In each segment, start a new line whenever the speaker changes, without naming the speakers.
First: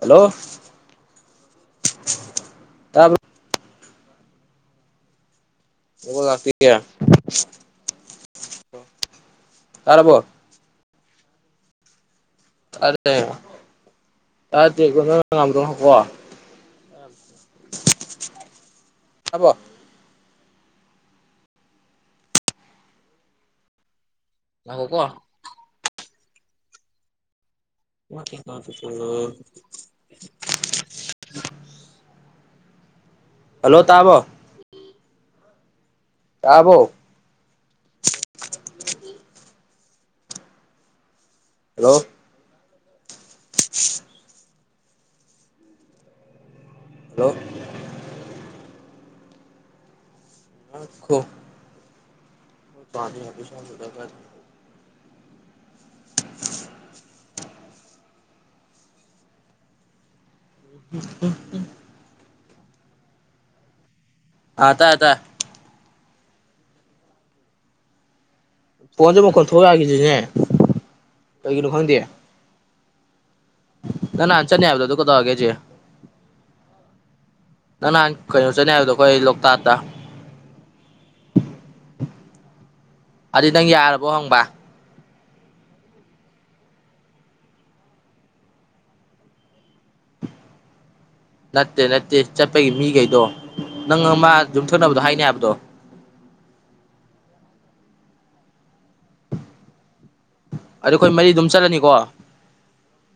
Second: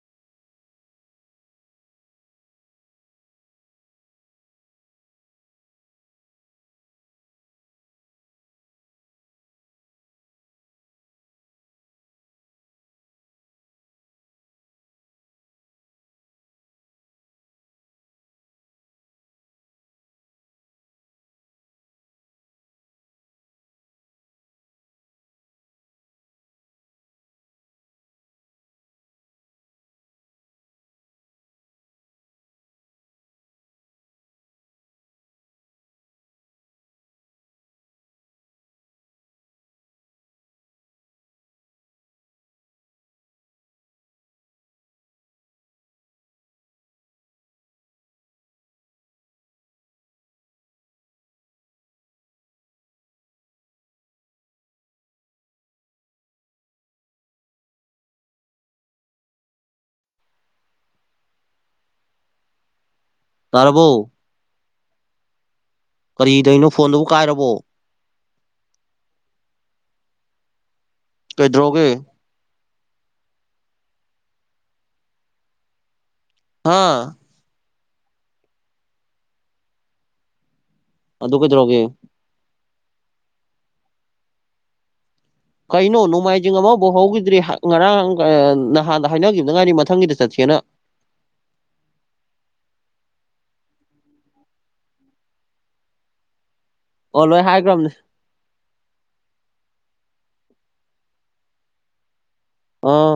hello ꯇꯕ꯭ꯔꯣ ꯕꯨꯕꯣꯜ ꯂꯥꯛꯇ ꯇꯥꯔꯕꯣ ꯑꯔꯦ ꯇꯇꯦꯕ ꯅꯪꯅ ꯉꯥꯡꯕꯗꯣ ꯉꯥꯈꯣꯀꯣ ꯎ ꯍꯕꯣ ꯉꯈꯣꯀꯣ ꯎꯝ ꯍꯜꯂꯣ ꯇꯥꯔꯕꯣ ꯇꯥꯔꯕꯣ ꯍꯜꯂꯣ ꯍꯜꯂꯣ ꯑꯈꯣ [unintelligible] ꯎꯝ ꯎꯝ
ꯇꯥꯔꯕꯣ
ꯑ ꯇꯥꯏ ꯇꯥ
ꯀꯔꯤꯗꯣꯏꯅꯣ ꯐꯣꯟꯗꯨꯕꯨ ꯀꯥꯏꯔꯕꯣ
ꯐꯣꯟꯁꯦ ꯃꯈꯣꯟ ꯊꯣꯛꯎ ꯌꯥꯒꯤꯗ꯭ꯔꯤꯅꯦ
ꯀꯩꯗ꯭ꯔꯣꯒꯦ
ꯅꯪ ꯅꯍꯥꯟ ꯆꯠꯅꯦ ꯍꯥꯏꯕꯗꯣ ꯑꯗꯨ ꯀꯗꯧꯔꯒꯦꯖꯤ
ꯍꯥꯥ
ꯅꯪ ꯅꯍꯥꯟ ꯀꯩꯅꯣ ꯆꯠꯅꯦ ꯍꯥꯏꯕꯗꯣ ꯑꯈꯣꯏ ꯂꯣꯛꯇꯥꯛꯇ
ꯑꯗꯨ ꯀꯩꯗꯧꯔꯒꯦ
ꯑꯗꯨꯗꯤ ꯅꯪ ꯌꯥꯔꯕꯣ ꯍꯪꯕ
ꯀꯩꯅꯣ ꯅꯣꯡꯃꯥꯏꯖꯤꯡ ꯑꯃꯕꯥꯎ ꯍꯧꯈꯤꯗ꯭ꯔꯤ ꯍ ꯉꯔꯥꯡ ꯅꯍꯥꯟꯗ ꯍꯥꯏꯅꯈꯤꯕꯗ ꯉꯥꯏꯔꯤ ꯃꯊꯪꯒꯤꯗ ꯆꯠꯁꯦꯅ
ꯅꯠꯇꯦ ꯅꯠꯇꯦ ꯆꯠꯄꯒꯤ ꯃꯤꯒꯩꯗꯣ ꯅꯪ ꯑꯃꯥ ꯌꯨꯝꯊꯣꯛꯅꯕꯗꯣ ꯍꯥꯏꯅꯤ ꯍꯥꯏꯕꯗꯣ
ꯑꯣ ꯂꯣꯏ ꯍꯥꯏꯈ꯭ꯔꯕꯅꯤ
ꯑꯗꯨ ꯑꯈꯣꯏ ꯃꯔꯤ ꯑꯗꯨꯝ ꯆꯠꯂꯅꯤꯀꯣ
ꯑꯥ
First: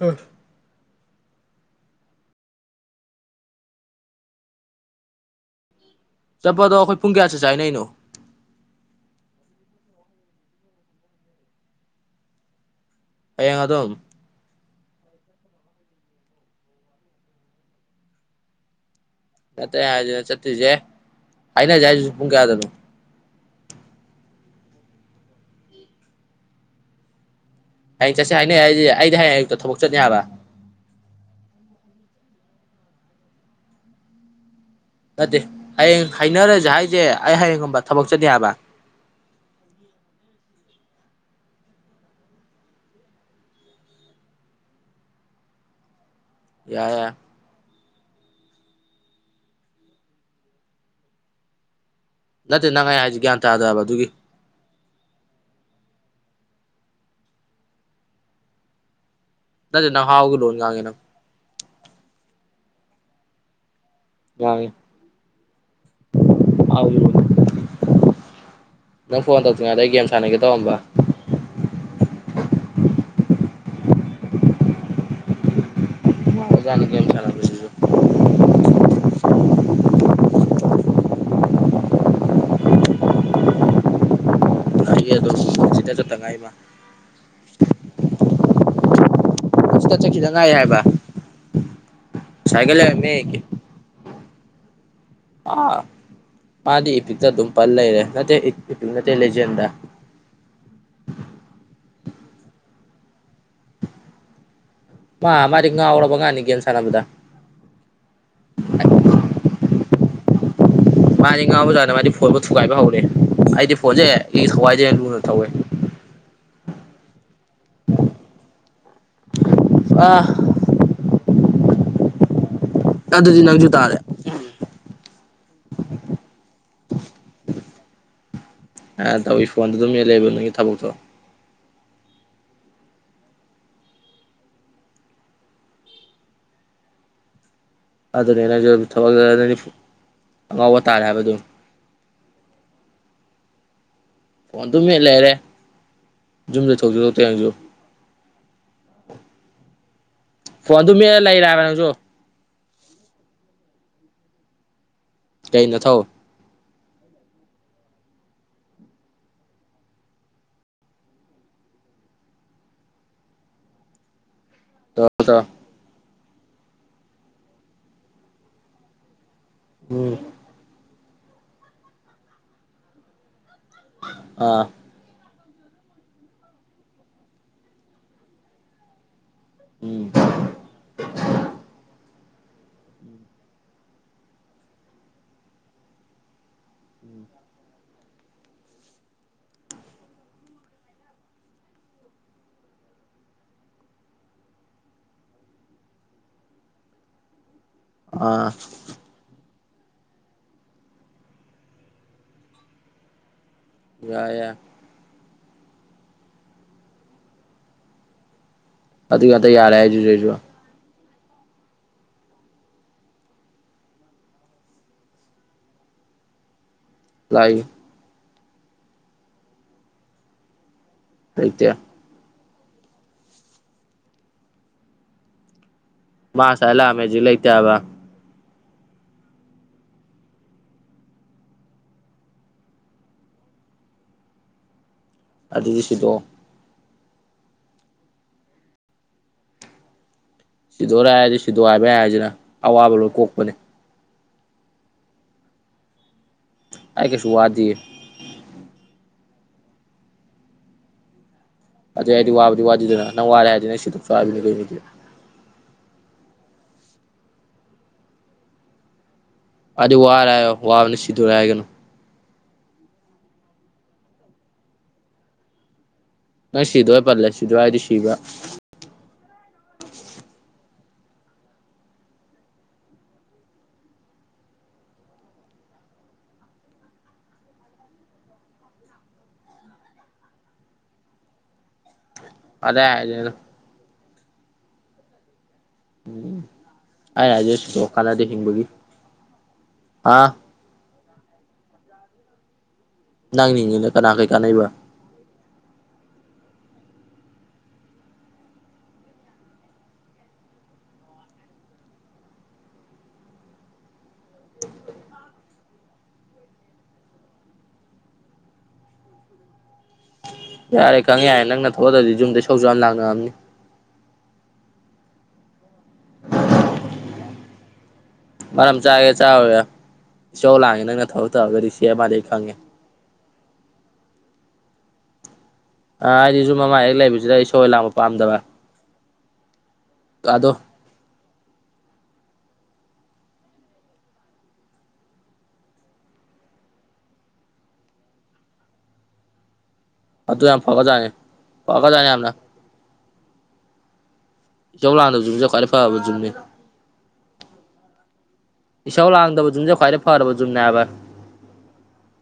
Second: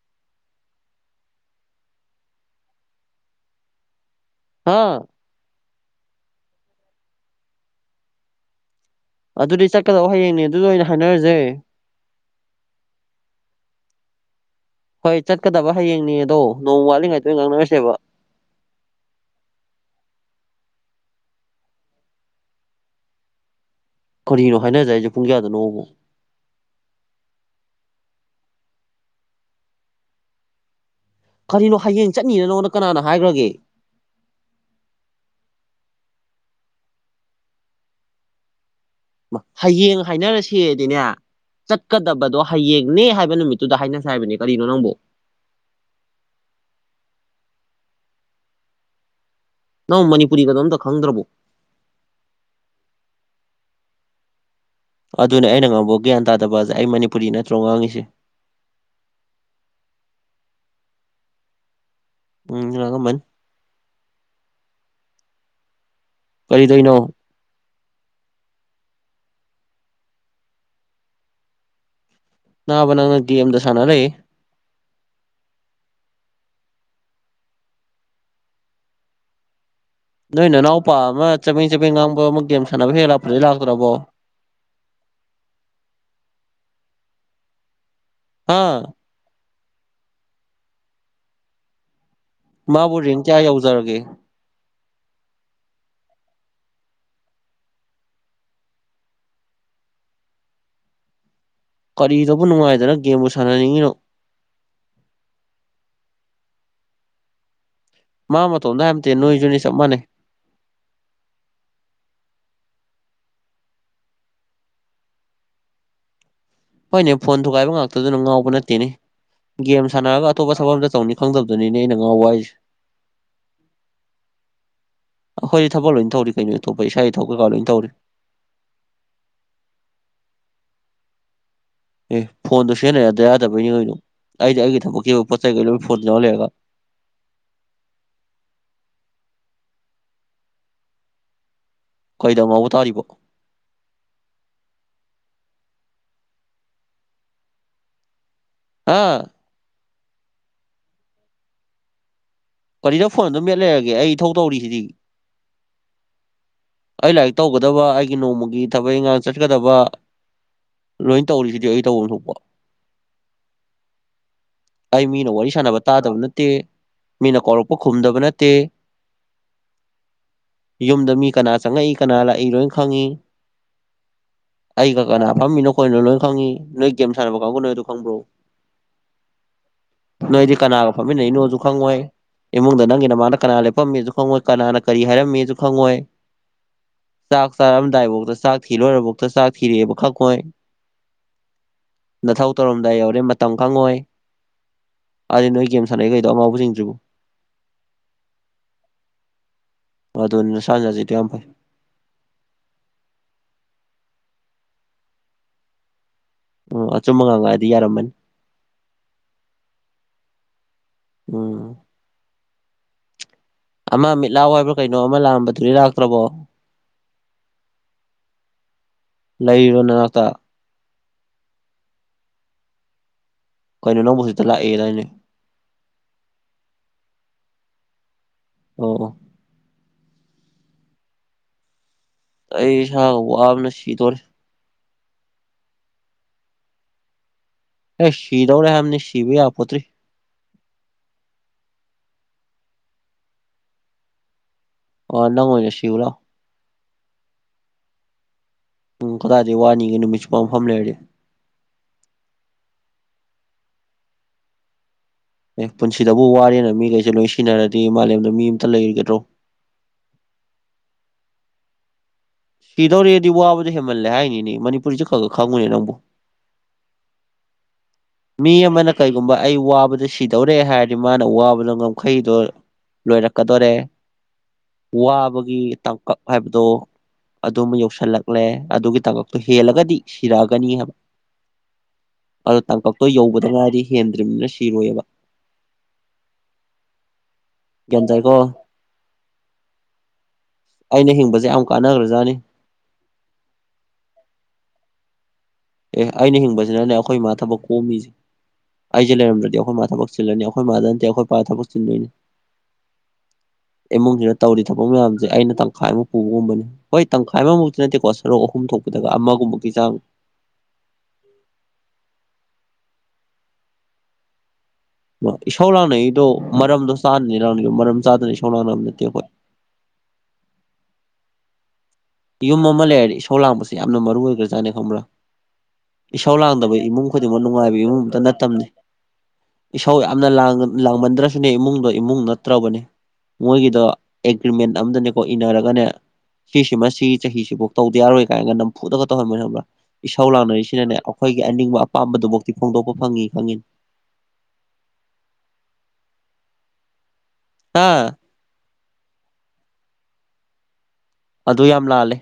ꯑ
ꯍꯥꯥ
ꯆꯠꯄꯗꯣ ꯑꯈꯣꯏ ꯄꯨꯡ ꯀꯌꯥ ꯆꯠꯁꯦ ꯍꯥꯏꯅꯩꯅꯣ
ꯑꯗꯨꯗꯤ ꯆꯠꯀꯗꯧꯕ ꯍꯌꯦꯡꯅꯦ ꯑꯗꯨꯗ ꯑꯣꯏꯅ ꯍꯥꯏꯅꯔꯁꯦ
ꯍꯌꯦꯡ ꯑꯗꯨꯝ
ꯍꯣꯏ ꯆꯠꯀꯗꯕ ꯍꯌꯦꯡꯅꯦ ꯑꯗꯣ ꯅꯣꯡ ꯋꯥꯠꯂꯤꯉꯩꯗ ꯑꯣꯏ ꯉꯥꯡꯅꯔꯁꯦꯕ
ꯅꯠꯇꯦ ꯑꯩ ꯍꯥꯏꯖꯦ ꯆꯠꯇꯨꯏꯁꯦ ꯍꯥꯏꯅꯁꯦ ꯍꯥꯏꯁꯤꯁꯨ ꯄꯨꯡ ꯀꯌꯥꯗꯅꯣ
ꯀꯔꯤꯅꯣ ꯍꯥꯏꯅꯖꯦꯁꯦ ꯍꯥꯏꯖꯦ ꯄꯨꯡ ꯀꯌꯥꯗꯅꯣꯕꯣ
ꯍꯌꯦꯡ ꯆꯠꯁꯦ ꯍꯥꯏꯅꯩ ꯑꯩꯁꯦ ꯑꯩꯗꯤ ꯍꯌꯦꯡ ꯑꯌꯨꯛꯇ ꯊꯕꯛ ꯆꯠꯅꯤ ꯍꯥꯏꯕ
ꯀꯔꯤꯅꯣ ꯍꯌꯦꯡ ꯆꯠꯅꯤꯅ ꯅꯉꯣꯟꯗ ꯀꯅꯥꯅ ꯍꯥꯏꯈ꯭ꯔꯒꯦ
ꯅꯠꯇꯦ ꯍꯌꯦꯡ ꯍꯥꯏꯅꯔꯁꯦ ꯍꯥꯏꯁꯦ ꯑꯩ ꯍꯌꯦꯡꯒꯨꯝꯕ ꯊꯕꯛ ꯆꯠꯅꯤ ꯍꯥꯏꯕ
ꯃ ꯍꯌꯦꯡ ꯍꯥꯏꯅꯔꯁꯦꯗꯤꯅꯦ ꯆꯠꯀꯗꯕꯗꯣ ꯍꯌꯦꯡꯅꯦ ꯍꯥꯏꯕ ꯅꯨꯃꯤꯠꯇꯨꯗ ꯍꯥꯏꯅꯁꯦ ꯍꯥꯏꯕꯅꯦ ꯀꯔꯤꯅꯣ ꯅꯪꯕꯨ
ꯌꯥ ꯌꯥ
ꯅꯪ ꯃꯅꯤꯄꯨꯔꯤꯒꯗꯣ ꯑꯝꯇꯥ ꯈꯪꯗ꯭ꯔꯕꯣ
ꯅꯠꯇꯦ ꯅꯪ ꯍꯥꯏ [unintelligible] ꯒ꯭ꯌꯥꯟ ꯇꯥꯗꯕ ꯑꯗꯨꯒꯤ
ꯑꯗꯨꯅꯦ ꯑꯩꯅ ꯉꯥꯡꯕꯧ ꯒ꯭ꯌꯥꯟ ꯇꯥꯗꯕ ꯑꯖꯦ ꯑꯩ ꯃꯅꯤꯄꯨꯔꯤ ꯅꯠꯇ꯭ꯔꯣ ꯉꯥꯡꯉꯤꯁꯦ
ꯅꯠꯇꯦ ꯅꯪ ꯍꯥꯎꯒꯤ ꯂꯣꯟ ꯉꯥꯡꯉꯦ ꯅꯪ
ꯎꯝ ꯉꯥꯡꯉꯝꯃꯅꯤ
ꯉꯥꯡꯉꯤ
ꯀꯔꯤꯗꯣꯏꯅꯣ
[unintelligible] ꯅꯪ ꯐꯣꯟ ꯇꯧꯇ꯭ꯔꯤꯉꯩꯗ ꯑꯩ ꯒꯦꯝ ꯁꯥꯟꯅꯒꯦ ꯇꯧꯔꯝꯕ
ꯅꯥꯕ ꯅꯪꯅ ꯒꯦꯝꯗ ꯁꯥꯟꯅ ꯂꯩ
ꯍꯧꯖꯤꯛꯀꯥꯟꯗꯤ ꯒꯦꯝ [unintelligible]
ꯅꯣꯏ ꯅꯅꯥꯎꯄꯥ ꯑꯃ ꯆꯕꯦꯡ ꯆꯕꯦꯡ ꯉꯥꯡꯕ ꯑꯃ ꯒꯦꯝ ꯁꯥꯟꯅꯕ ꯍꯦꯛ ꯍꯦꯛ ꯂꯥꯛꯄꯗꯨꯗꯤ ꯂꯥꯛꯇ꯭ꯔꯕꯣ
ꯂꯥꯛꯏ ꯑꯗꯨꯝ [unintelligible] ꯆꯠꯇꯥ ꯉꯥꯏꯔꯤ ꯃꯥ
ꯑꯥ
ꯍꯧꯖꯤꯛꯇ ꯆꯠꯈꯤꯗ ꯉꯥꯏꯔꯤ ꯍꯥꯏꯕ ꯁꯥꯏꯀꯜ
ꯃꯥꯕꯨ
ꯂꯩꯔꯝꯃꯦ
ꯔꯦꯡ ꯀꯌꯥ ꯌꯧꯖꯔꯒꯦ
ꯑꯥ ꯃꯥꯗꯤ ꯏꯄꯤꯛꯇ ꯑꯗꯨꯝ ꯄꯜ ꯂꯩꯔꯦ ꯅꯠꯇꯦ ꯏꯄꯤꯛ ꯅꯠꯇꯦ ꯂꯦꯖꯦꯟꯗ
ꯀꯔꯤꯗꯕꯨ ꯅꯨꯡꯉꯥꯏꯗꯅ ꯒꯦꯝꯕꯨ ꯁꯥꯟꯅꯅꯤꯡꯉꯤꯅꯣ
ꯃꯥ ꯃꯥꯗꯤ ꯉꯥꯎꯔꯕ ꯑꯉꯥꯡꯅꯤ ꯒꯦꯝ ꯁꯥꯟꯅꯕꯗ
ꯃꯥ ꯃꯇꯣꯝꯇꯥ ꯍꯥꯏꯝꯇꯦ ꯅꯣꯏꯖꯨꯅꯤ ꯆꯞ ꯃꯥꯟꯅꯩ
ꯃꯥꯗꯤ ꯉꯥꯎꯕ [unintelligible] ꯃꯥꯗꯤ ꯐꯣꯟꯕꯨ ꯊꯨꯒꯥꯏꯕ [unintelligible] ꯑꯩꯗꯤ ꯐꯣꯟꯖꯦ ꯊꯨꯒꯥꯏꯗꯦ ꯂꯨꯅ ꯇꯧꯋꯦ
ꯍꯣꯏꯅꯦ ꯐꯣꯟ ꯊꯨꯒꯥꯏꯕ ꯉꯥꯛꯇꯗꯨꯅ ꯉꯥꯎꯕ ꯅꯠꯇꯦꯅꯦ ꯒꯦꯝ
ꯑꯥ
ꯁꯥꯟꯅꯔꯒ ꯑꯇꯣꯞꯄ ꯊꯕꯛ ꯑꯝꯇꯥ ꯇꯧꯅꯤ ꯈꯪꯗꯕꯗꯨꯅꯤꯅꯦ ꯑꯩꯅ ꯉꯥꯥꯎꯕ ꯍꯥꯏ [unintelligible]
ꯑꯗꯨꯗꯤ ꯅꯪꯖꯨ ꯇꯥꯔꯦ
ꯑꯩꯈꯣꯏꯗꯤ ꯊꯕꯛ ꯂꯣꯏꯟ ꯇꯧꯔꯤ ꯀꯩꯅꯣ ꯑꯇꯣꯞꯄ ꯏꯁꯥꯒꯤ [unintelligible] ꯇꯧꯔꯤ
ꯑꯥ ꯇꯧꯏ ꯐꯣꯟꯗꯨ ꯑꯗꯨꯝ ꯃꯦꯠ ꯂꯩꯕ ꯅꯪꯒꯤ ꯊꯕꯛꯇꯣ
ꯑꯦ ꯐꯣꯟꯗꯣ ꯁꯤꯖꯤꯟꯅ ꯌꯥꯗ [unintelligible] ꯑꯩꯗꯤ ꯑꯩꯒꯤ ꯊꯕꯛꯀꯤ ꯑꯣꯏꯕ ꯄꯣꯠ ꯆꯩ ꯀꯩ ꯂꯣꯏ ꯐꯣꯟꯗ ꯌꯥꯎꯔ ꯂꯩꯔꯒ
ꯑꯗꯨꯅꯦ ꯅꯪꯖꯨ ꯑꯗꯨꯝ [unintelligible] ꯑꯉꯥꯎꯕ ꯇꯥꯔꯦ ꯍꯥꯏꯕ ꯑꯗꯨꯝ
ꯀꯩꯗ ꯉꯥꯎꯕ ꯇꯥꯔꯤꯕꯣ
ꯐꯣꯟ ꯑꯗꯨꯝ ꯃꯦꯠ ꯂꯩꯔꯦ ꯌꯨꯝꯗ [unintelligible]
ꯑꯥ
ꯐꯣꯟ ꯑꯗꯨꯝ ꯃꯦꯠ ꯂꯩꯔꯦ ꯍꯥꯏꯕ ꯅꯪꯖꯨ
ꯀꯔꯤꯗ ꯐꯣꯟ ꯑꯗꯨꯝ ꯃꯦꯠ ꯂꯩꯔꯒꯦ ꯑꯩ ꯏꯊꯧ ꯇꯧꯔꯤꯖꯤꯗꯤ
ꯀꯩ ꯅꯊꯧ
ꯑꯩ ꯂꯥꯏꯔꯤꯛ ꯇꯧꯒꯗꯕ ꯑꯩꯒꯤ ꯅꯣꯡꯃꯒꯤ ꯊꯕꯛ ꯏꯟꯒꯥꯡ ꯆꯠꯀꯗꯕ ꯂꯣꯏꯟ ꯇꯧꯔꯤꯖꯤꯗꯤ ꯑꯩ ꯇꯧꯕꯝ ꯊꯣꯛꯄ
[inaudible]
ꯑꯩ ꯃꯤꯅ
ꯇꯧꯔꯣ
ꯋꯥꯔꯤ ꯁꯥꯟꯅꯕ ꯇꯥꯗꯕ ꯅꯠꯇꯦ ꯃꯤꯅ ꯀꯧꯔꯛꯄ ꯈꯨꯝꯗꯕ ꯅꯠꯇꯦ
ꯎꯝ
ꯌꯨꯝꯗ ꯃꯤ ꯀꯅꯥ ꯆꯪꯉꯛꯏ ꯀꯅꯥ ꯂꯥꯛꯏ ꯂꯣꯏꯟ ꯈꯪꯉꯤ
ꯑꯥ
ꯑꯩꯒ ꯀꯅꯥ ꯐꯝꯃꯤꯅꯣꯈꯣꯏꯅꯣ ꯂꯣꯏ ꯈꯪꯉꯤ ꯅꯣꯏ ꯒꯦꯝ ꯁꯥꯟꯅꯕ ꯀꯥꯡꯕꯨ ꯅꯣꯏ ꯑꯗꯨ ꯈꯪꯕ꯭ꯔꯣ
ꯎꯝ
ꯅꯣꯏꯗꯤ ꯀꯅꯥꯒ ꯐꯝꯃꯤꯟꯅꯩꯅꯣꯖꯨ ꯈꯪꯉꯣꯏ ꯏꯃꯨꯡꯗ ꯅꯪꯒꯤ ꯅꯃꯥꯡꯗ ꯀꯅꯥ ꯂꯦꯞꯄꯝꯃꯤꯖꯨ ꯈꯪꯉꯣꯏ ꯀꯅꯥꯅ ꯀꯔꯤ ꯍꯥꯏꯔꯝꯃꯤꯖꯨ ꯈꯪꯉꯣꯏ ꯆꯥꯛ ꯆꯥꯔꯝꯗꯥꯏꯕꯧꯗ ꯆꯥꯛ ꯊꯤ ꯂꯣꯏꯔꯕꯧꯇꯥ ꯆꯥꯛ ꯊꯤꯔꯦꯕꯧ ꯈꯪꯉꯣꯏ ꯅꯊꯧ ꯇꯧꯔꯝꯗꯥꯏ ꯌꯧꯔꯦ ꯃꯇꯝ ꯈꯪꯉꯣꯏ ꯑꯥꯗꯤ ꯅꯣꯏ ꯒꯦꯝ ꯁꯅꯒꯧꯗꯣ ꯑꯉꯧꯕꯖꯤꯖꯨ
ꯑ
ꯑꯗꯨꯅꯤ ꯅꯁꯥꯅ ꯌꯥꯖꯁꯤꯗꯤ ꯌꯥꯝ ꯐꯩ
ꯌꯥ
ꯑꯣ ꯑꯆꯨꯝ ꯉꯥꯡꯉꯥꯛꯑꯗꯤ ꯌꯥꯔꯝꯃꯅꯤ
ꯑꯗꯨ ꯑꯗꯩ ꯌꯥꯔꯦ ꯍꯥꯏꯗꯨꯗꯤ ꯑꯩꯗꯨꯁꯨ
ꯎꯝ ꯑꯃ ꯃꯤꯠꯂꯥꯎ ꯍꯥꯏꯕ꯭ꯔꯥ ꯀꯩꯅꯣ ꯑꯃ ꯂꯥꯛꯑꯝꯕꯗꯨꯗꯤ ꯂꯥꯛꯇ꯭ꯔꯕꯣ
ꯂꯛꯏ
ꯂꯩꯕ ꯅꯅꯥꯛꯇ
ꯂꯩꯇꯦ
ꯀꯩꯅꯣ ꯅꯪꯕꯨ ꯍꯧꯇꯤꯛꯇ ꯂꯥꯛꯑꯦꯗꯏꯅꯦ
ꯃꯥ ꯉꯁꯥ ꯂꯛꯑꯥꯝꯃꯦꯕ ꯍꯩꯖꯤꯛ ꯂꯩꯇꯦꯕ
ꯑꯣ ꯑꯣ ꯑꯩ ꯏꯁꯥ ꯋꯥꯕꯅ ꯁꯤꯗꯣꯔꯦ
ꯑꯗꯨꯗꯤ ꯁꯤꯗꯣꯛꯑꯣ
ꯑꯦ ꯁꯤꯗꯧꯔꯦ ꯍꯥꯏꯕꯅꯤ ꯁꯤꯕ ꯌꯥꯄꯣꯠꯇ꯭ꯔꯤ
ꯁꯤꯗꯣꯏꯔꯦ ꯍꯥꯏꯔꯗꯤ ꯁꯤꯗꯣꯏ ꯍꯥꯏꯕ ꯌꯥꯏꯔꯁꯤꯅ ꯑꯋꯥꯕ ꯂꯣꯏ ꯀꯣꯛꯄꯅꯤ
ꯑꯣ ꯅꯪꯑꯣꯏꯅ ꯁꯤꯂꯣ ꯂꯛꯑꯣ
ꯑꯩ ꯀꯩꯁꯨ ꯋꯥꯗꯤꯌꯦ
ꯎꯝ ꯀꯗꯥꯏꯗꯤ ꯋꯥꯅꯤꯡꯒꯦ ꯅꯨꯃꯤꯠꯁꯨꯨꯞꯄꯥ ꯃꯐꯝ ꯂꯩꯔꯗꯤ
ꯑꯗꯨ ꯍꯥꯏꯗꯤ ꯋꯥꯕꯗꯤ ꯋꯥꯗꯗꯅ ꯅꯪ ꯋꯥꯔꯦ ꯍꯥꯏꯗꯤ ꯅꯪ ꯁꯤꯗꯣꯛꯆꯧ ꯍꯥꯏꯕꯅꯤ ꯀꯩꯅꯦꯅꯦ
ꯑꯦ ꯄꯨꯟꯁꯤꯗꯕꯨ ꯋꯥꯔꯦꯅ ꯃꯤꯈꯩꯁꯦ ꯂꯣꯏ ꯁꯤꯟꯅꯔꯗꯤ ꯃꯥꯂꯦꯝꯗ ꯃꯤ ꯑꯃꯇ ꯂꯩꯒꯗ꯭ꯔꯣ
ꯑꯗꯨꯗꯤ ꯋꯥꯔ ꯍꯥꯌꯣ ꯋꯥꯕꯅ ꯁꯤꯗꯨꯔꯦ ꯍꯥꯏꯒꯅꯨ
ꯁꯤꯗꯧꯔꯤꯗꯤ ꯋꯥꯕꯗꯣ ꯍꯦꯃꯜꯂꯦ ꯍꯥꯏꯅꯤꯅꯦ ꯃꯅꯤꯄꯨꯁꯁꯨ ꯈꯔꯒ ꯈꯪꯉꯨꯅꯦ ꯅꯪꯕꯨ
ꯅꯪ ꯁꯤꯗꯧꯔꯦ ꯄꯦꯟꯔꯦ ꯁꯤꯗꯧꯔꯦ ꯍꯥꯏꯔꯗꯤ ꯁꯤꯕ
ꯃꯤ ꯑꯃꯅ ꯀꯩꯒꯨꯝꯕ ꯑꯩ ꯋꯥꯕꯗ ꯁꯤꯗꯧꯔꯦ ꯍꯥꯏꯔꯗꯤ ꯃꯥꯅ ꯋꯥꯕꯗꯣ ꯉꯝꯈꯩꯗꯣ ꯂꯣꯏꯔꯛꯀꯗꯣꯔꯦ ꯋꯥꯕꯒꯤ ꯇꯥꯡꯀꯛ ꯍꯥꯏꯕꯗꯨ ꯑꯗꯨꯝꯕ ꯌꯧꯁꯜꯂꯛꯂꯦ ꯑꯗꯨꯒꯤ ꯇꯥꯡꯀꯛꯇꯣ ꯍꯦꯜꯂꯒꯗꯤ ꯁꯤꯔꯛꯑꯒꯅꯤ ꯍꯥꯏꯕ
[inaudible]
ꯑꯣ ꯇꯥꯡꯀꯛꯇꯣ
ꯍꯥꯏꯔꯤꯅꯦ
ꯌꯧꯕꯗ ꯉꯥꯏꯗꯤ ꯍꯦꯟꯗ꯭ꯔꯤꯕꯅꯤꯅ ꯁꯤꯔꯣꯏꯑꯕ
ꯎꯝ ꯑꯩꯅ ꯍꯥꯏꯖ ꯁꯤꯗꯣꯛꯈꯣ
ꯒ꯭ꯌꯥꯟ
ꯀꯥꯅꯗꯦ
ꯇꯥꯏꯀꯣ
ꯍꯤꯡꯕꯒꯤ ꯑꯥ
ꯑꯩꯅ ꯍꯤꯡꯕꯁꯦ ꯌꯥꯝ ꯀꯥꯟꯅꯈ꯭ꯔꯖꯥꯠꯅꯤ
ꯅꯪꯅ ꯍꯤꯡꯗꯅ ꯀꯅꯥ ꯀꯩ ꯀꯥꯟꯅꯩꯕ
ꯑꯦ ꯑꯩꯅ ꯍꯤꯡꯕꯁꯤꯅꯅꯦ ꯑꯩꯈꯣꯏ ꯃꯥꯃ ꯊꯕꯛ ꯀꯣꯝꯃꯤꯁꯦ ꯑꯩꯁꯦ ꯂꯩꯝꯗ꯭ꯔꯗꯤ ꯑꯩꯈꯣꯏ ꯃꯥ ꯊꯕꯛ ꯆꯤꯜꯂꯅꯤ ꯑꯩꯈꯣꯏ ꯃꯥꯗ ꯅꯠꯇꯦ ꯑꯩꯈꯣꯏ ꯄꯥꯗ ꯊꯕꯛ ꯆꯤꯟꯗꯣꯏꯅꯤ
ꯎ
ꯏꯃꯨꯡꯁꯤꯅ ꯇꯧꯔꯤ ꯊꯕꯛ ꯃꯌꯥꯝꯁꯦ ꯑꯩꯅ ꯇꯪꯈꯥꯏ ꯑꯃ ꯄꯨꯕꯒꯨꯝꯕꯅꯦ ꯍꯣꯏ ꯇꯪꯈꯥꯏ ꯑꯃꯃꯨꯛꯇꯤ ꯅꯠꯇꯦꯀꯣ ꯁꯔꯨꯛ ꯑꯍꯨꯝ ꯊꯣꯛꯄꯗꯒ ꯑꯃꯒꯨꯝꯕꯒꯤ ꯆꯥꯡ
ꯌꯥꯔꯦ ꯈꯪ ꯌꯥꯔꯦ ꯅꯪꯅ ꯊꯣꯛꯂꯑꯗꯗꯤ ꯌꯨꯝꯗꯩ ꯁꯧꯁꯨ ꯌꯥꯝ ꯂꯥꯛꯅꯔꯑꯝꯅꯤ
ꯏꯁꯧ ꯂꯥꯡꯅꯩꯗꯣ ꯃꯔꯝꯗꯣ ꯆꯥꯗꯅꯤ ꯂꯥꯛꯅꯗꯣ ꯃꯔꯝ ꯆꯥꯗꯅꯤ
ꯃꯔꯝ ꯆꯥꯒꯦ ꯆꯥꯒꯦ ꯏꯆꯧ ꯂꯥꯡꯉꯦ ꯅꯪꯅ ꯊꯕꯛ ꯇꯧꯔꯒꯗꯤ ꯁꯤꯦ ꯃꯥ
ꯌꯨꯝ ꯑꯃ ꯂꯩꯔꯗꯤ ꯏꯁꯣꯔ ꯂꯥꯡꯄꯁꯦ ꯌꯥꯝꯅ ꯃꯔꯨ ꯑꯣꯏꯈ꯭ꯔꯖꯥꯠꯅꯦ ꯈꯪꯕ꯭ꯔꯥ ꯏꯁꯧ
ꯑꯩꯗꯤ ꯌꯨꯝ
ꯂꯥꯡꯗꯕ
ꯑꯃ ꯍꯦꯛ
ꯏꯃꯨꯡ ꯈꯨꯗꯤꯡꯃꯛ
ꯂꯩꯕꯁꯤꯗ ꯏꯁꯧ
ꯅꯨꯡꯉꯥꯏꯕ
ꯂꯥꯡꯕ
ꯏꯃꯨꯡ ꯑꯃꯝꯇ
ꯄꯥꯝꯗꯕ
ꯅꯠꯇꯕꯅꯤ ꯏꯁꯧ ꯌꯥꯝꯅ
ꯑꯗꯣ
ꯂꯥꯡꯃꯟꯗ꯭ꯔꯁꯨꯅꯦ ꯏꯃꯨꯡꯗꯣ ꯏꯃꯨꯡ ꯅꯠꯇ꯭ꯔꯕꯅꯤ ꯃꯣꯏꯒꯤꯗꯣ ꯑꯦꯒ꯭ꯔꯤꯃꯦꯟ ꯑꯝꯗꯅꯦꯀꯣ ꯏꯟꯅꯔꯒꯅꯦ ꯐꯤ ꯁꯤꯡꯃꯁ ꯁꯤ ꯆꯍꯤꯁꯤꯐꯥꯎ ꯇꯧꯗ ꯌꯥꯔꯣꯏ ꯀꯥꯏꯅꯒ ꯅꯝꯐꯨꯗꯒ ꯇꯧꯍꯟꯕ ꯅ‌ꯦ ꯈꯪꯕ꯭ꯔꯥ ꯏꯁꯥꯎ
ꯑꯗꯨ ꯌꯥꯝ
ꯂꯥꯛꯅꯔꯤꯁꯤꯅꯅꯦ
ꯐꯒ꯭ꯔꯖꯥꯠꯅꯤ
ꯑꯩꯈꯣꯏꯒꯤ ꯑꯅꯤꯡꯕ
ꯐꯒ꯭ꯔꯖꯥꯠꯅꯤ ꯌꯥꯝꯅ
ꯑꯄꯥꯝꯕꯗꯨꯕꯥꯎꯗꯤ ꯐꯣꯡꯗꯣꯛꯄ ꯐꯪꯉꯤ ꯈꯪꯉꯤ
ꯏꯖꯧ ꯂꯥꯟꯗꯕꯖꯨꯝꯅꯤ‌ ꯀ꯭ꯋꯥꯏ ꯐꯕ ꯖꯨꯅꯤ
ꯍꯥꯥ
ꯏꯁꯧ ꯂꯥꯡꯗꯗꯨꯅ‌ꯦ‌ ꯈ꯭ꯋꯥꯏꯩ ꯐꯔꯕ ꯖꯨꯅꯦꯕ
ꯑꯗꯨ ꯌꯥꯝ ꯂꯥꯜꯂꯦ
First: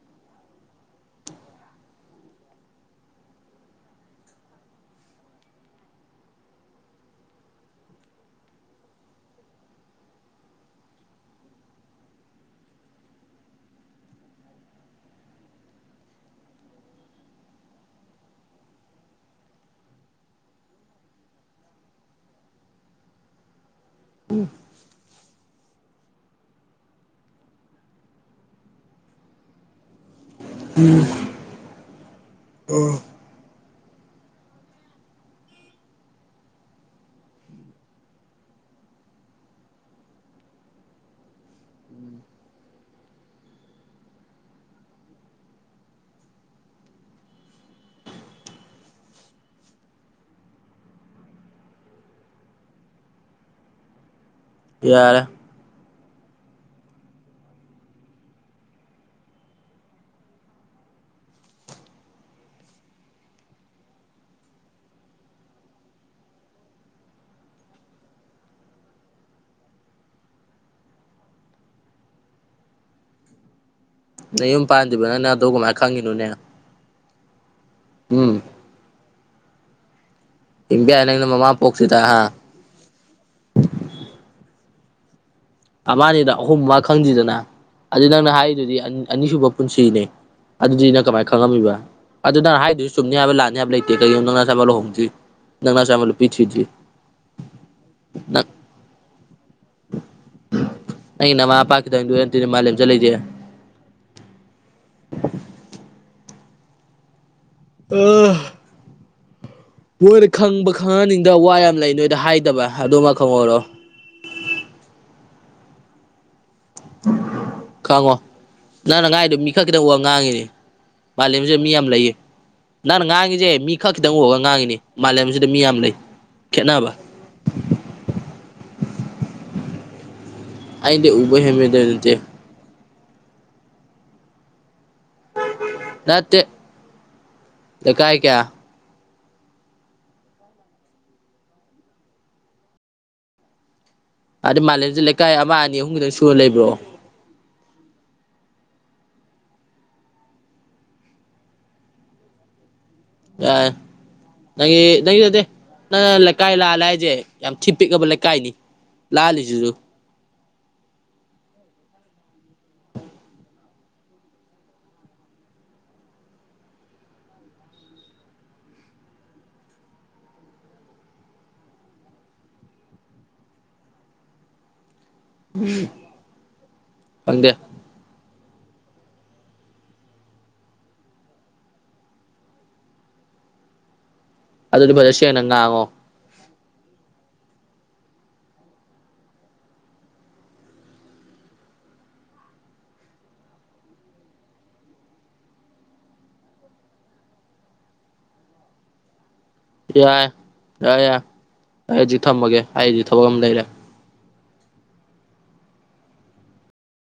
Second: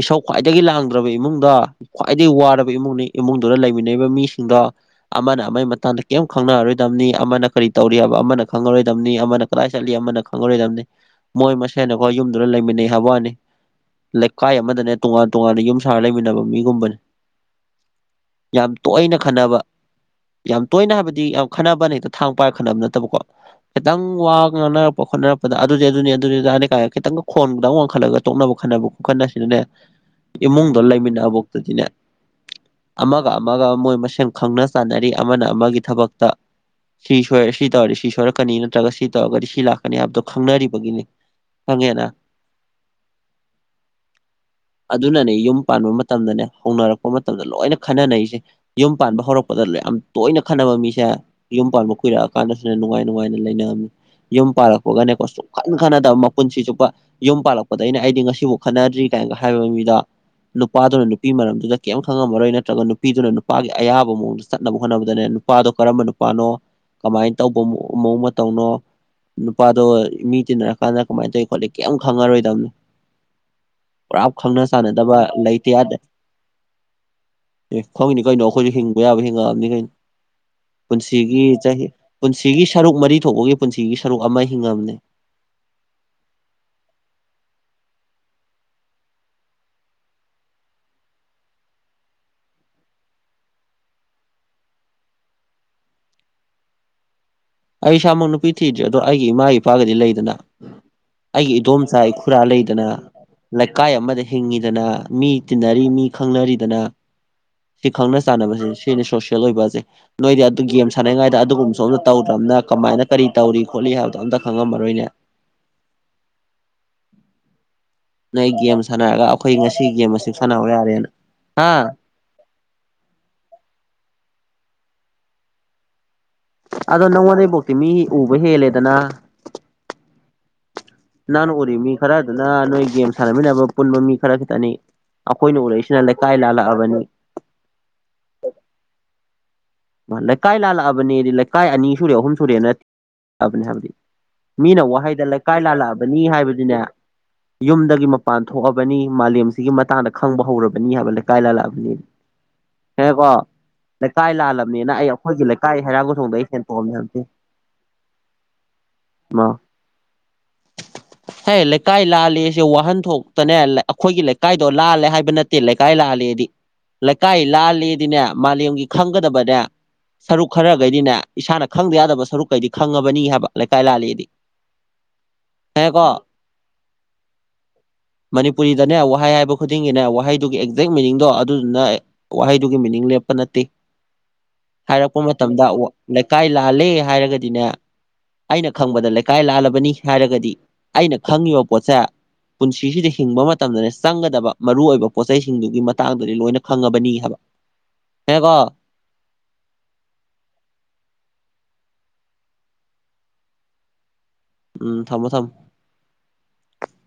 ꯏꯁꯧ ꯈ꯭ꯋꯥꯏꯗꯒꯤ ꯂꯥꯡꯗ꯭ꯔꯕ ꯏꯃꯨꯡꯗ‌ꯣ ꯈ꯭ꯋꯥꯏꯗꯩ ꯋꯥꯔꯕ ꯏꯃꯨꯡꯅꯤ ꯏꯃꯨꯡꯗꯨꯗ ꯂꯩꯃꯤꯟꯅꯩꯕ ꯃꯤꯁꯤꯡꯗ ꯑꯃꯅ ꯑꯃꯒꯤ ꯃꯇꯥꯡꯗ ꯀꯌ‌ꯦꯝ ꯈꯪꯅꯔꯔꯣꯏꯗꯕꯅꯤ ꯑꯃꯅ ꯀꯔꯤ ꯇꯧꯔꯤ ꯍꯥꯏꯕ ꯑꯃꯅ ꯈꯪꯉꯔꯣꯏꯗꯕꯅꯤ ꯑꯃꯅ ꯀꯗꯥꯏ ꯆꯠꯂꯤ ꯑꯃꯅ ꯈꯪꯉꯔ‌ꯣꯏꯗꯝꯅꯤ ꯃꯣꯏ ꯃꯁꯦꯟꯅ ꯍ‌ꯣꯏ ꯌꯨꯝꯗꯨꯗ ꯂꯩꯃꯤꯟꯅꯩ ꯍꯥꯏꯕ‌ꯋꯥꯅꯤ ꯀꯥꯏ ꯑꯃꯗꯅꯦ ꯇꯣꯉꯥꯟ ꯇꯣꯉꯥꯟꯅ ꯌꯨꯝ ꯁꯥꯔ ꯂꯩꯃꯤꯟꯅꯕ ꯃꯤꯒꯨꯝꯕꯅꯦ ꯌꯥꯝ ꯇꯣꯏꯅ ꯈꯟꯅꯕ ꯌꯥꯝ ꯇꯣꯏꯅ ꯍꯥꯏꯕꯗꯤ ꯌꯥꯝ ꯈꯠꯅꯕꯅ ꯅꯩꯗ ꯊꯥꯡ ꯄꯥꯏꯔ ꯈꯠꯅꯕ ꯅꯠꯇꯕꯀꯣ ꯈꯤꯇꯪ ꯋꯥ ꯉꯥꯡꯅꯔꯛꯄ ꯈꯣꯠꯅꯔꯛꯄꯗ ꯑꯗꯨꯗꯤ ꯑꯗꯨꯅꯤ ꯑꯗꯨꯗꯤ ꯑꯗꯥꯅ‌ꯦ ꯀꯥꯏ ꯈꯤꯇꯪ ꯈꯣꯟꯗꯪ ꯋꯥꯡꯈꯠꯂꯒ ꯇꯣꯛꯅꯕ ꯈꯟꯅꯕ ꯈꯨꯈꯟ ꯅꯁꯤꯅꯅꯦ ꯏꯃꯨꯡꯗꯣ ꯂꯩꯃꯤꯟꯅꯕ‌ꯣꯛꯇꯗꯤꯅꯦ ꯑꯃ ꯑꯃꯒ ꯃꯣꯏ ꯃꯁꯦꯟ ꯈꯪꯅ ꯆꯥꯟꯅꯔꯤ ꯑꯃꯅ ꯑꯃꯒꯤ ꯊꯕꯛꯇ ꯁꯤ ꯁꯣꯏ ꯁꯤ ꯇꯧꯔꯗꯤ ꯁꯤ ꯁꯣꯏꯔꯛꯀꯅꯤ ꯅꯠꯇ꯭ꯔꯒ ꯁꯤ ꯇꯧꯔꯒꯗꯤ ꯁꯤ ꯂꯥꯛꯀꯅꯤ ꯍꯥꯏꯕꯗꯣ ꯈꯪꯅꯔꯤꯕꯒꯤꯅꯤ ꯈꯪꯉ‌ꯦꯅ ꯑꯗꯨꯅꯅꯦ ꯌꯨꯝ ꯄꯥꯟꯕ ꯃꯇꯝꯗꯅꯦ ꯍꯧꯅꯔꯛꯄ ꯃꯇꯝꯗ ꯂꯣꯏꯅ ꯈꯟꯅꯅꯩꯁꯦ ꯌꯨꯝ ꯄꯥꯟꯕ ꯍꯧꯔꯛꯄꯗ ꯌꯥꯝ ꯇꯣꯏꯅ ꯈꯠꯅꯕ ꯃꯤꯁꯦ ꯌꯨꯝ ꯄꯥꯟꯕ ꯀꯨꯏꯔꯛꯑ ꯀꯥꯟꯗꯖꯨꯅ‌ꯦ ꯅꯨꯡꯉꯥꯏ ꯅꯨꯡꯉꯥꯏꯅ ꯂꯩꯅꯝꯃꯤ ꯌꯨꯝ ꯄꯥꯜꯂꯛꯄꯒꯅꯦꯀꯣ
ꯌꯥꯔꯦ
ꯁꯨꯈꯟ ꯈꯅꯗꯕ ꯃꯄꯨꯟꯁꯤ ꯆꯨꯞꯄ ꯌꯨꯝ ꯄꯥꯜꯂꯛꯄꯗꯩꯅ‌ꯦ ꯑꯩꯗꯤ ꯉꯁꯤ ꯁꯤꯃꯨꯛ ꯈꯠꯅꯗ꯭ꯔꯤ ꯀꯥꯏꯅꯒ ꯍꯥꯏꯕ ꯃꯤꯗ ꯅꯨꯄꯥꯗꯨꯅ ꯅꯨꯄꯤ ꯃꯔꯝꯗꯨꯗ ꯀꯌ‌ꯦꯝ ꯈꯪꯉꯝꯃꯔꯣꯏ ꯅꯠꯇ꯭ꯔꯒ ꯅꯨꯄꯤꯗꯨꯅ ꯅꯨꯄꯥꯒꯤ ꯑꯌꯥꯕ ꯃꯑꯣꯡꯗ ꯆꯠꯅꯕ ꯍꯣꯠꯅꯕꯗꯅꯦ ꯅꯨ ꯄꯥꯗꯣ ꯀꯔꯝꯕ ꯅꯨꯄꯥꯅꯣ ꯀꯃꯥꯏꯅ ꯇꯧꯕ ꯃꯑꯣꯡ ꯃꯇꯧꯅꯣ ꯅꯨꯄꯥꯗꯣ ꯃꯤ ꯇꯤꯟꯅꯔꯀꯥꯟꯗ ꯀꯃꯥꯏ ꯇꯧꯋꯤ ꯈꯣꯠꯂꯤ ꯀꯌ‌ꯦꯝ ꯈꯪꯉꯔꯣꯏꯗꯝꯅꯤ
ꯅꯌꯨꯝ ꯄꯥꯟꯗꯤꯕ
ꯆꯥꯟꯅꯗꯕ
ꯅꯪꯅ ꯑꯗꯨ
ꯂꯩꯇ
ꯀꯃꯥꯏꯅ
ꯌꯥꯗ
ꯈꯪꯉꯤꯅ‌ꯣꯅ‌ꯦ
ꯑꯦ ꯈꯪꯉꯤꯅꯤ ꯀꯩꯅꯣ ꯑꯩꯈꯣꯏꯖꯨ ꯍꯤꯡꯕ ꯌꯥꯕ ꯍꯤꯡꯉꯛꯑꯝꯅꯤ ꯀꯩꯅꯣ
ꯍꯤꯡꯕ ꯌꯥꯏ ꯅꯪꯅ
ꯄꯨꯟꯁꯤꯒꯤ ꯆꯍꯤ
ꯃꯃꯥꯄꯣꯛꯁꯤꯗ ꯍꯥ
ꯄꯨꯟꯁꯤꯒꯤ ꯁꯔꯨꯛ ꯃꯔꯤ ꯊꯣꯛꯄꯒꯤ ꯄꯨꯟꯁꯤꯒꯤ ꯁꯔꯨꯛ ꯑꯃ ꯍꯤꯡꯉꯝꯅꯤ
ꯑꯃꯅꯤꯗ ꯑꯍꯨꯝ ꯑꯃ ꯈꯪꯗꯤꯗꯅ ꯑꯗꯨ ꯅꯪꯅ ꯍꯥꯏꯔꯤꯗꯨꯗꯤ ꯑ ꯑꯅꯤꯁꯨꯕ ꯄꯨꯟꯁꯤꯅꯤ ꯑꯗꯨꯗꯤ ꯅꯪ ꯀꯃꯥꯏꯅ ꯈꯪꯉꯝꯃꯤꯕ ꯑꯗꯨ ꯅꯪ ꯍꯥꯏꯗꯣꯏꯖꯨ ꯆꯨꯝꯅꯤ ꯍꯥꯏꯕ ꯂꯥꯟꯅꯤ ꯍꯥꯏꯕ ꯂꯩꯇꯦ ꯀꯩꯒꯤꯅꯣ ꯅꯪ ꯅꯥꯁꯥꯃꯛ ꯂꯨꯍꯣꯡꯗꯤ ꯅꯪ ꯅꯁꯥꯃꯥꯛ ꯅꯨꯄꯤ ꯊꯤꯗ꯭ꯔꯤ
ꯑꯩ ꯏꯁꯥꯃꯛ
ꯅꯪ
ꯅꯨꯄꯤ ꯊꯤꯗ꯭ꯔꯤ ꯑꯗꯣ ꯑꯩꯒꯤ ꯏꯃꯥ ꯏꯄꯥꯒꯗꯤ ꯂꯩꯗꯅ
ꯅꯪꯒꯤ
ꯑꯩꯒꯤ
ꯅꯃꯥ ꯃꯄꯥ
ꯏꯗꯣꯝꯆꯥ
ꯈꯤꯇꯪ ꯍꯦꯟꯗꯣꯏ
ꯏꯈꯨꯔꯥ
ꯅꯠꯇꯦꯅꯦ ꯃꯥ
ꯂꯩꯗꯅ
ꯂꯦꯝꯖꯜꯂꯛꯏꯁꯦ
ꯂꯩꯀꯥꯏ ꯑꯃꯗ ꯍꯤꯡꯉꯤꯗꯅ ꯃꯤ ꯇꯤꯟꯅꯔꯤ ꯃꯤ ꯈꯪꯅꯔꯤꯗꯅ ꯁꯤ ꯈꯪꯅ
ꯑ
ꯆꯥꯟꯅꯕꯁꯦ ꯁꯤꯅꯤ ꯁꯣꯁꯦꯜ ꯑꯣꯏꯕꯖ‌ꯦ
ꯃꯣꯏꯅ
ꯅꯣꯏꯗꯤ ꯑꯗꯨ
ꯈꯪꯕ
ꯒꯦꯝ
ꯈꯪꯍꯟꯅꯤꯡꯗꯕ
ꯁꯥꯟꯅꯉꯥꯏꯗ
ꯋꯥ ꯌꯥꯝ
ꯑꯗꯨꯒꯨꯝꯕꯁꯨ
ꯂꯩ
ꯑꯝꯇ
ꯅꯣꯏꯗ
ꯇꯧ ꯅ
ꯍꯥꯏꯗꯕ
ꯀꯃꯥꯏꯅ
ꯑꯗꯨꯃ
ꯀꯔꯤ
ꯈꯪꯍꯧꯔꯣ
ꯇꯧꯔꯤ ꯈꯣꯠꯂꯤ ꯍꯥꯏꯕꯗꯣ ꯑꯝꯇ ꯈꯪꯉꯝꯃꯔꯣꯏꯅꯦ
[inaudible] ꯈꯪꯉꯣ
ꯅꯣꯏ ꯒꯦꯝ
ꯅꯪꯅ
ꯁꯥꯟꯅꯔꯒ
ꯉꯥꯏꯗꯣ ꯃꯤ
ꯑꯩꯈꯣꯏ
ꯈꯛ
ꯉꯁꯤ
ꯈꯤꯇꯪ ꯋꯥ
ꯒꯦꯝ ꯑꯁꯤ
ꯉꯥꯡꯉꯤꯅꯦ
ꯁꯥꯟꯅꯍꯧ ꯌꯥꯔꯦꯅ
ꯃꯥꯂꯦꯝꯁꯤꯗ
ꯍꯥ
ꯃꯤ ꯌꯥꯝ ꯂꯩꯌꯦ ꯅꯪꯅ ꯉꯥꯡꯉꯤꯖ‌ꯦ ꯃꯤ ꯈꯛ ꯈꯤꯇꯪ ꯎꯔꯒ ꯉꯥꯡꯉꯤꯅ‌ꯦ ꯃꯥꯂꯦꯝꯖꯤꯗ ꯃꯤ ꯌꯥꯝ ꯂꯩ ꯈꯦꯠꯅꯕ
ꯑꯗꯣ ꯅꯉꯣꯟꯗꯩꯕ‌ꯣꯛꯇꯤ ꯃꯤ ꯎꯕ ꯍꯦꯜꯂꯦꯗꯅ
ꯑꯩꯗꯤ ꯎꯕ
ꯅꯪꯅ ꯎꯔꯤ
ꯍꯦꯟꯕꯗ
ꯃꯤ
ꯅꯠꯇꯦ
ꯈꯔꯗꯨ ꯅ ꯅꯣꯏ ꯒꯦꯝ ꯁꯥꯟꯅꯃꯤꯟꯅꯕ ꯄꯨꯟꯕ ꯃꯤ ꯈꯔ ꯈꯤꯇꯅꯤ ꯑꯈꯣꯏꯅ ꯎꯔꯛꯏꯁꯤꯅ ꯂꯩꯀꯥꯏ ꯂꯥꯜꯂꯛꯑꯕꯅꯤ
ꯂꯀꯥꯏ ꯀꯌꯥ
ꯃꯥ ꯂꯩꯀꯥꯏ ꯂꯥꯜꯂꯛꯑꯕꯅꯦꯗꯤ ꯂꯩꯀꯥꯏ ꯑꯅꯤ ꯁꯨꯔꯦ ꯑꯍꯨꯝ ꯁꯨꯔꯦꯅ ꯑꯕꯅꯤ ꯍꯥꯏꯕꯗꯤ
ꯑꯗꯩ
ꯃꯤꯅ
ꯃꯥꯂꯦꯝꯁꯦ
ꯋꯥꯍꯩꯗ
ꯑꯃ
ꯂꯩꯀꯥꯏ
ꯑꯅꯤ ꯑꯍꯨꯝ ꯈꯤꯇꯪ
ꯂꯥꯜꯂꯛꯑꯕꯅꯤ
ꯁꯨꯔ
ꯍꯥꯏꯕꯗꯤꯅꯦ
ꯂꯩꯕ꯭ꯔꯣ
ꯌꯨꯝꯗꯒꯤ ꯃꯄꯥꯟ ꯊꯣꯛꯑꯕꯅꯤ ꯃꯥꯂꯦꯝꯁꯤꯒꯤ ꯃꯇꯥꯡꯗ ꯈꯪꯕ ꯍꯧꯔꯕꯅꯤ ꯍꯥꯏꯕ ꯂꯩꯀꯥꯏ ꯂꯥꯜꯂꯛꯑꯕꯅꯦꯗꯤ
[inaudible]
ꯍꯦ ꯀꯣ ꯂꯩ ꯀꯥꯏ ꯂꯥꯜꯂꯛ__
ꯑꯦ ꯅꯪꯒꯤ ꯅꯠꯇꯦ ꯅꯪꯅ ꯂꯩꯀꯥꯏ ꯂꯥꯜꯂꯦ
ꯇꯣꯛꯑꯝꯅꯦ
ꯍꯥꯏꯖꯦ
ꯍꯥꯏꯕꯗꯤ
ꯌꯥꯝ ꯊꯤ ꯄꯤꯛꯑꯕ ꯂꯩꯀꯥꯏꯅꯤ
ꯃꯥ
ꯂꯥꯜꯂꯤꯖꯤꯖꯨ
ꯍꯦ ꯂꯩꯀꯥꯏ ꯂꯥꯜꯂꯦꯁꯦ ꯋꯥꯍꯟꯊꯣꯛꯇꯅꯦ ꯂ ꯑꯩꯈꯣꯏꯒꯤ ꯂꯩꯀꯥꯏꯗꯣ ꯂꯥꯜꯂꯦ ꯍꯥꯏꯕ ꯅꯠꯇꯦ ꯂꯩꯀꯥꯏ ꯂꯥꯜꯂꯦꯗꯤ ꯂꯩꯀꯥꯏ ꯂꯥꯜꯂꯦꯗꯤꯅꯦ ꯃꯥꯂꯦꯝꯒꯤ ꯈꯪꯒꯗꯕꯅꯦ ꯁꯔꯨꯛ ꯈꯔꯒꯩꯗꯤꯅꯦ ꯏꯁꯥꯅ ꯈꯪꯗꯌꯥꯗꯕ ꯁꯔꯨꯛꯀꯩꯗꯤ ꯈꯪꯉꯕꯅꯤ ꯍꯥꯏꯕ ꯂꯩꯀꯥꯏ ꯂꯥꯜꯂꯦꯗꯤ
[inaudible]
ꯑꯦꯀꯣ
ꯈꯪꯗꯦ
ꯃꯅꯤꯄꯨꯔꯤꯗꯅꯦ ꯋꯥꯍꯩ ꯍꯥꯏꯕ ꯈꯨꯗꯤꯡꯒꯤꯅꯦ ꯋꯥꯍꯩꯗꯨꯒꯤ ꯑꯦꯛꯖꯦꯛ ꯃꯤꯅꯤꯡꯗꯣ ꯑꯗꯨꯗꯨꯅ ꯑꯦ ꯋꯥꯍꯩꯗꯨꯒꯤ ꯃꯤꯅꯤꯡ ꯂꯦꯞꯄ ꯅꯠꯇꯦ
ꯑꯗꯨꯗꯤ ꯐꯖ
ꯍꯥꯏꯔꯛꯄ
ꯁꯦꯡꯅ
ꯃꯇꯝꯗ
ꯉꯥꯡꯉꯣ
ꯋꯥ ꯂꯩꯀꯥꯏ ꯂꯥꯜꯂꯦ ꯍꯥꯏꯔꯒꯗꯤꯅꯦ ꯑꯩꯅ ꯈꯪꯕꯗ ꯂꯩꯀꯥꯏ ꯂꯥꯜꯂꯕꯅꯤ ꯍꯥꯏꯔꯒꯗꯤ ꯑꯩꯅ ꯈꯪꯉꯤꯕ ꯄꯣꯠꯁꯦ ꯄꯨꯟꯁꯤꯁꯤꯗ ꯍꯤꯡꯕ ꯃꯇꯝꯗꯅꯦ ꯆꯪꯒꯗꯕ ꯃꯔꯨꯑꯣꯏꯕ ꯄꯣꯠꯆꯩꯁꯤꯡꯗꯨꯒꯤ ꯃꯇꯥꯡꯗꯗꯤ ꯂꯣꯏꯅ ꯈꯪꯉꯕꯅꯤ ꯍꯥꯏꯕ ꯍꯦꯒꯣ
ꯌꯥꯏ ꯌꯥꯔꯦ ꯌꯥꯏ ꯑꯩ ꯍꯧꯖꯤꯛ ꯊꯝꯃꯒꯦ ꯑꯩꯗꯤ ꯊꯕꯛ ꯑꯃ ꯂꯩꯔꯦ
ꯎꯝ ꯊꯝꯃꯣ ꯊꯝꯃꯣ